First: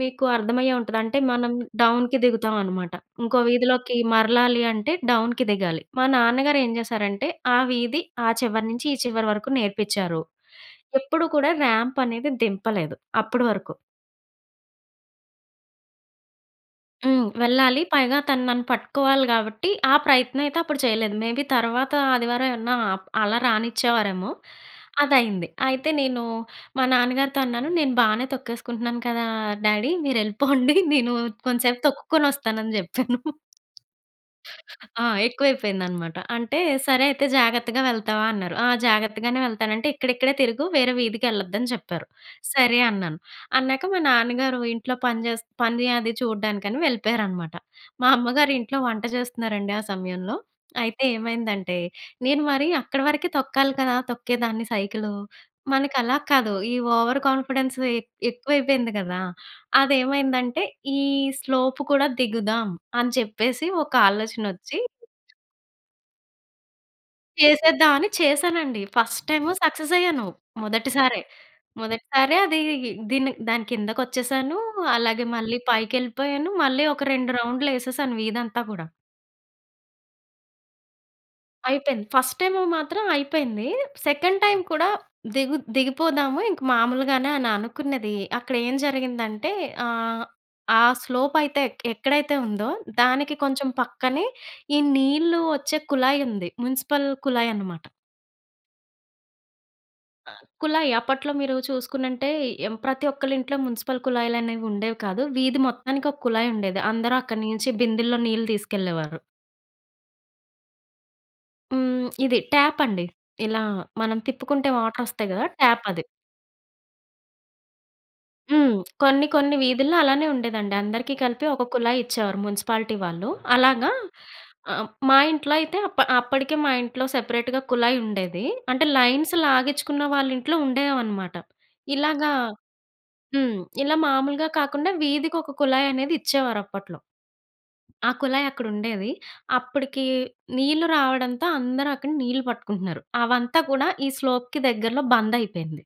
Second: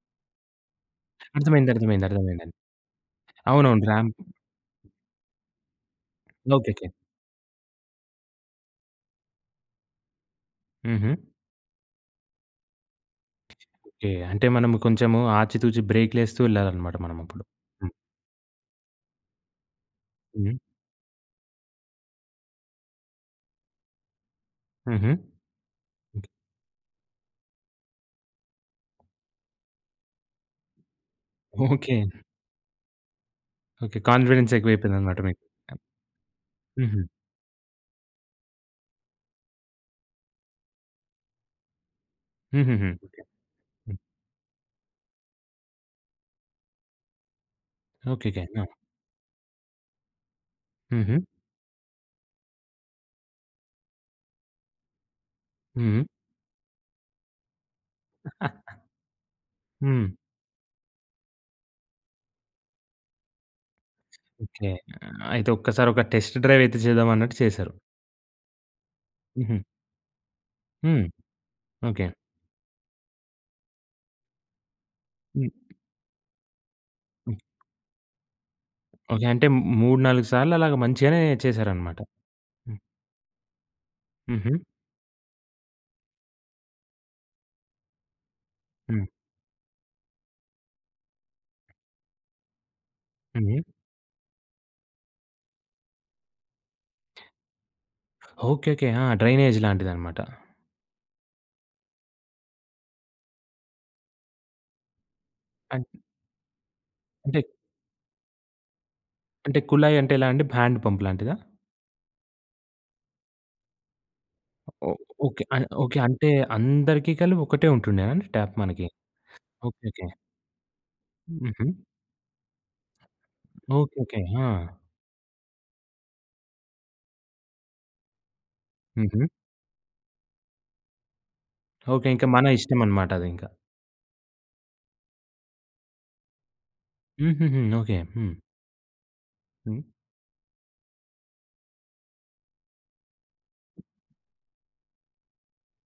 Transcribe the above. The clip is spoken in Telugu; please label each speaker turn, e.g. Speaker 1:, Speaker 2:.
Speaker 1: మీకు అర్థమయ్యే ఉంటది. అంటే మనం
Speaker 2: అర్థమైంది. అర్థమైంది.
Speaker 1: డౌన్‌కి
Speaker 2: అర్థమైందండి.
Speaker 1: దిగుతావనమాట. ఇంకో
Speaker 2: అవునవును.
Speaker 1: వీధిలోకి
Speaker 2: ర్యాంప్.
Speaker 1: మరలాలి అంటే డౌన్‌కి దిగాలి. మా నాన్నగారేం
Speaker 2: ఓకేకే.
Speaker 1: చేశారంటే, ఆ వీధి, ఆ చివరి నుంచి ఈ చివరి వరకు నేర్పించారు.
Speaker 2: హుహు.
Speaker 1: ఎప్పుడు కూడా ర్యాంపనేది దింపలేదు అప్పటి వరకు.
Speaker 2: ఓకే. అంటే మనం కొంచెం ఆచితూచి బ్రేకులేస్తూ వెళ్ళాలనమాట మనం
Speaker 1: హ్మ్.
Speaker 2: అప్పుడు.
Speaker 1: వెళ్ళాలి.
Speaker 2: హ్మ్.
Speaker 1: పైగా తను నన్ను పట్టుకోవాలి కాబట్టి ఆ ప్రయత్నం
Speaker 2: హ్మ్.
Speaker 1: అయితే అప్పుడు చేయలేదు. మేబీ తర్వాత ఆదివారం ఏవన్నా అప్ అలా రానిచ్చేవారేమో.
Speaker 2: హుహు.
Speaker 1: అదయింది. అయితే నేనూ, మా నాన్నగారితో అన్నాను నేను బానే తొక్కేసుకుంటున్నాను కదా! డ్యాడీ మీరెళ్ళిపోండి నేను కొంసేపు
Speaker 2: ఓకే.
Speaker 1: తొక్కుకొనొస్తానని చెప్పాను.
Speaker 2: ఓకే. కాన్ఫిడెన్స్
Speaker 1: ఆ!
Speaker 2: ఎక్కువైపోయిందన్నమాట మీకు. ట
Speaker 1: ఎక్కువైపోయిందనమాట. అంటే,
Speaker 2: హుహు.
Speaker 1: "సరే అయితే జాగ్రత్తగా వెళ్తావా?" అన్నారు. ఆ జాగ్రత్తగానే వెళ్తానంటే, "ఇక్కడిక్కడే తిరుగు వేరే వీధికెళ్ళద్దని" చెప్పారు. సరే
Speaker 2: హుహుహు. ఓకె.
Speaker 1: అన్నాను. అన్నాక,
Speaker 2: హ్మ్.
Speaker 1: మా నాన్నగారు ఇంట్లో పని చేస్ పనీ అది చూడడానికని వెళ్ళిపోయారనమాట. మా
Speaker 2: ఓకేకే.
Speaker 1: అమ్మగారు
Speaker 2: ఆ!
Speaker 1: ఇంట్లో వంట చేస్తున్నారండి ఆ సమయంలో. అయితే
Speaker 2: హుహు.
Speaker 1: ఏమైందంటే, నేను మరీ అక్కడి వరకే తొక్కాలి కదా! తొక్కేదాన్ని సైకిలు. మనకి
Speaker 2: హుహు.
Speaker 1: అలా కాదు. ఈ ఓవర్ కాన్ఫిడెన్సు ఎ ఎక్కువైపోయింది కదా!
Speaker 2: హ్మ్.
Speaker 1: అదేవైందంటే ఈ స్లోపు కూడా దిగుదాం, అని చెప్పేసి ఒక
Speaker 2: ఓకే.
Speaker 1: ఆలోచనొచ్చి
Speaker 2: అయితే ఒక్కసారి ఒక టెస్ట్ డ్రైవ్ అయితే చేద్దామన్నట్టు చేసారు.
Speaker 1: చేసేద్దాం అని చేశానండి. ఫస్ట్ టైము
Speaker 2: హుహు.
Speaker 1: సక్ససయ్యాను.
Speaker 2: హ్మ్.
Speaker 1: మొదటిసారే.
Speaker 2: ఓకే.
Speaker 1: మొదటిసారే అదీ దీని దాని కిందకచ్చేసాను. అలాగే
Speaker 2: హ్మ్.
Speaker 1: మళ్ళీ పైకెళ్ళిపోయాను. మళ్ళీ ఒక 2
Speaker 2: హ్మ్.
Speaker 1: రౌండ్లేసేసాను వీధంతా కూడా.
Speaker 2: ఓకే. అంటే మ్ మూడు, 4 సార్లలాగా మంచిగానే చేసారన్నమాట.
Speaker 1: అయిపేయింది. ఫస్ట్ టైము
Speaker 2: హ్మ్.
Speaker 1: మాత్రం అయిపోయింది. సెకండ్ టైమ్
Speaker 2: హుహు.
Speaker 1: కూడా దిగు దిగిపోదాము ఇంక మాములుగానే అని అనుకున్నది. అక్కడేం
Speaker 2: హ్మ్.
Speaker 1: జరిగిందంటే ఆహ్, ఆ స్లోపయితే ఎక్ ఎక్కడైతే ఉందో దానికి
Speaker 2: హ్మ్. హ్మ్.
Speaker 1: కొంచెం పక్కనే, ఈ నీళ్ళు వచ్చే కుళాయుంది. మున్సిపల్ కుళాయనమాట.
Speaker 2: ఓకే. ఓకే. ఆ! డ్రైనేజ్ లాంటిదన్నమాట.
Speaker 1: కుళాయి. అప్పట్లో మీరు చూసుకునుంటే, ఎం ప్రతి ఒక్కళ్ళింట్లో మున్సిపల్ కుళాయిలనేవి ఉండేవి కాదు. వీధి
Speaker 2: అంట్
Speaker 1: మొత్తానికి ఒక కుళాయుండేది. అందరూ
Speaker 2: అంటే
Speaker 1: అక్కడి నుంచి బిందె‌ల్లో నీళ్ళు తీసుకెళ్ళేవారు.
Speaker 2: అంటే కుళాయంటే ఎలా అండి? బ్యాండ్ పంపులాంటిదా?
Speaker 1: హ్మ్. ఇది ట్యాపండి. ఇలా మనం తిప్పుకుంటే
Speaker 2: ఓహ్!
Speaker 1: వాటరస్తాయి
Speaker 2: ఓకే.
Speaker 1: కదా!
Speaker 2: అయి ఓకే.
Speaker 1: ట్యాపది.
Speaker 2: అంటే అందరికి కలిపి ఒకటే ఉంటుండేనా అండి, ట్యాప్
Speaker 1: హ్మ్.
Speaker 2: మనకి?
Speaker 1: కొన్ని కొన్ని
Speaker 2: ఓకే.
Speaker 1: వీధుల్లో
Speaker 2: ఓకే.
Speaker 1: అలానే ఉండేదండి. అందరికీ కలిపి ఒక
Speaker 2: హుహు.
Speaker 1: కుళాయిచ్చేవారు మున్సిపాలిటీ వాళ్ళు. అలాగా
Speaker 2: ఓకే. ఓకే. ఆ!
Speaker 1: ఆహ్, మా ఇంట్లో అయితే అప్ అప్పటికే మా ఇంట్లో సెపరేట్‌గా కుళాయుండేది. అంటే
Speaker 2: హుహు.
Speaker 1: లైన్స్ లాగించుకున్న వాళ్లింట్లో ఉండేవనమాట.
Speaker 2: ఓకే. ఇంకా
Speaker 1: ఇలాగా
Speaker 2: మన ఇష్టమనమాట. అదింకా.
Speaker 1: హ్మ్. ఇలా మామూలుగా కాకుండా వీధికొక కుళాయనేది ఇచ్చేవారప్పట్లో.
Speaker 2: హుహుహు. ఓకే.
Speaker 1: ఆ!
Speaker 2: హ్మ్.
Speaker 1: కుళాయక్కడుండేది.
Speaker 2: హ్మ్.
Speaker 1: అప్పటికి నీళ్ళు రావడంతో అందరూ అక్కడ నీళ్ళు పట్టుకుంటున్నారు. అవంతా కూడా ఈ స్లోప్‌కి దగ్గరలో బందయిపేయింది.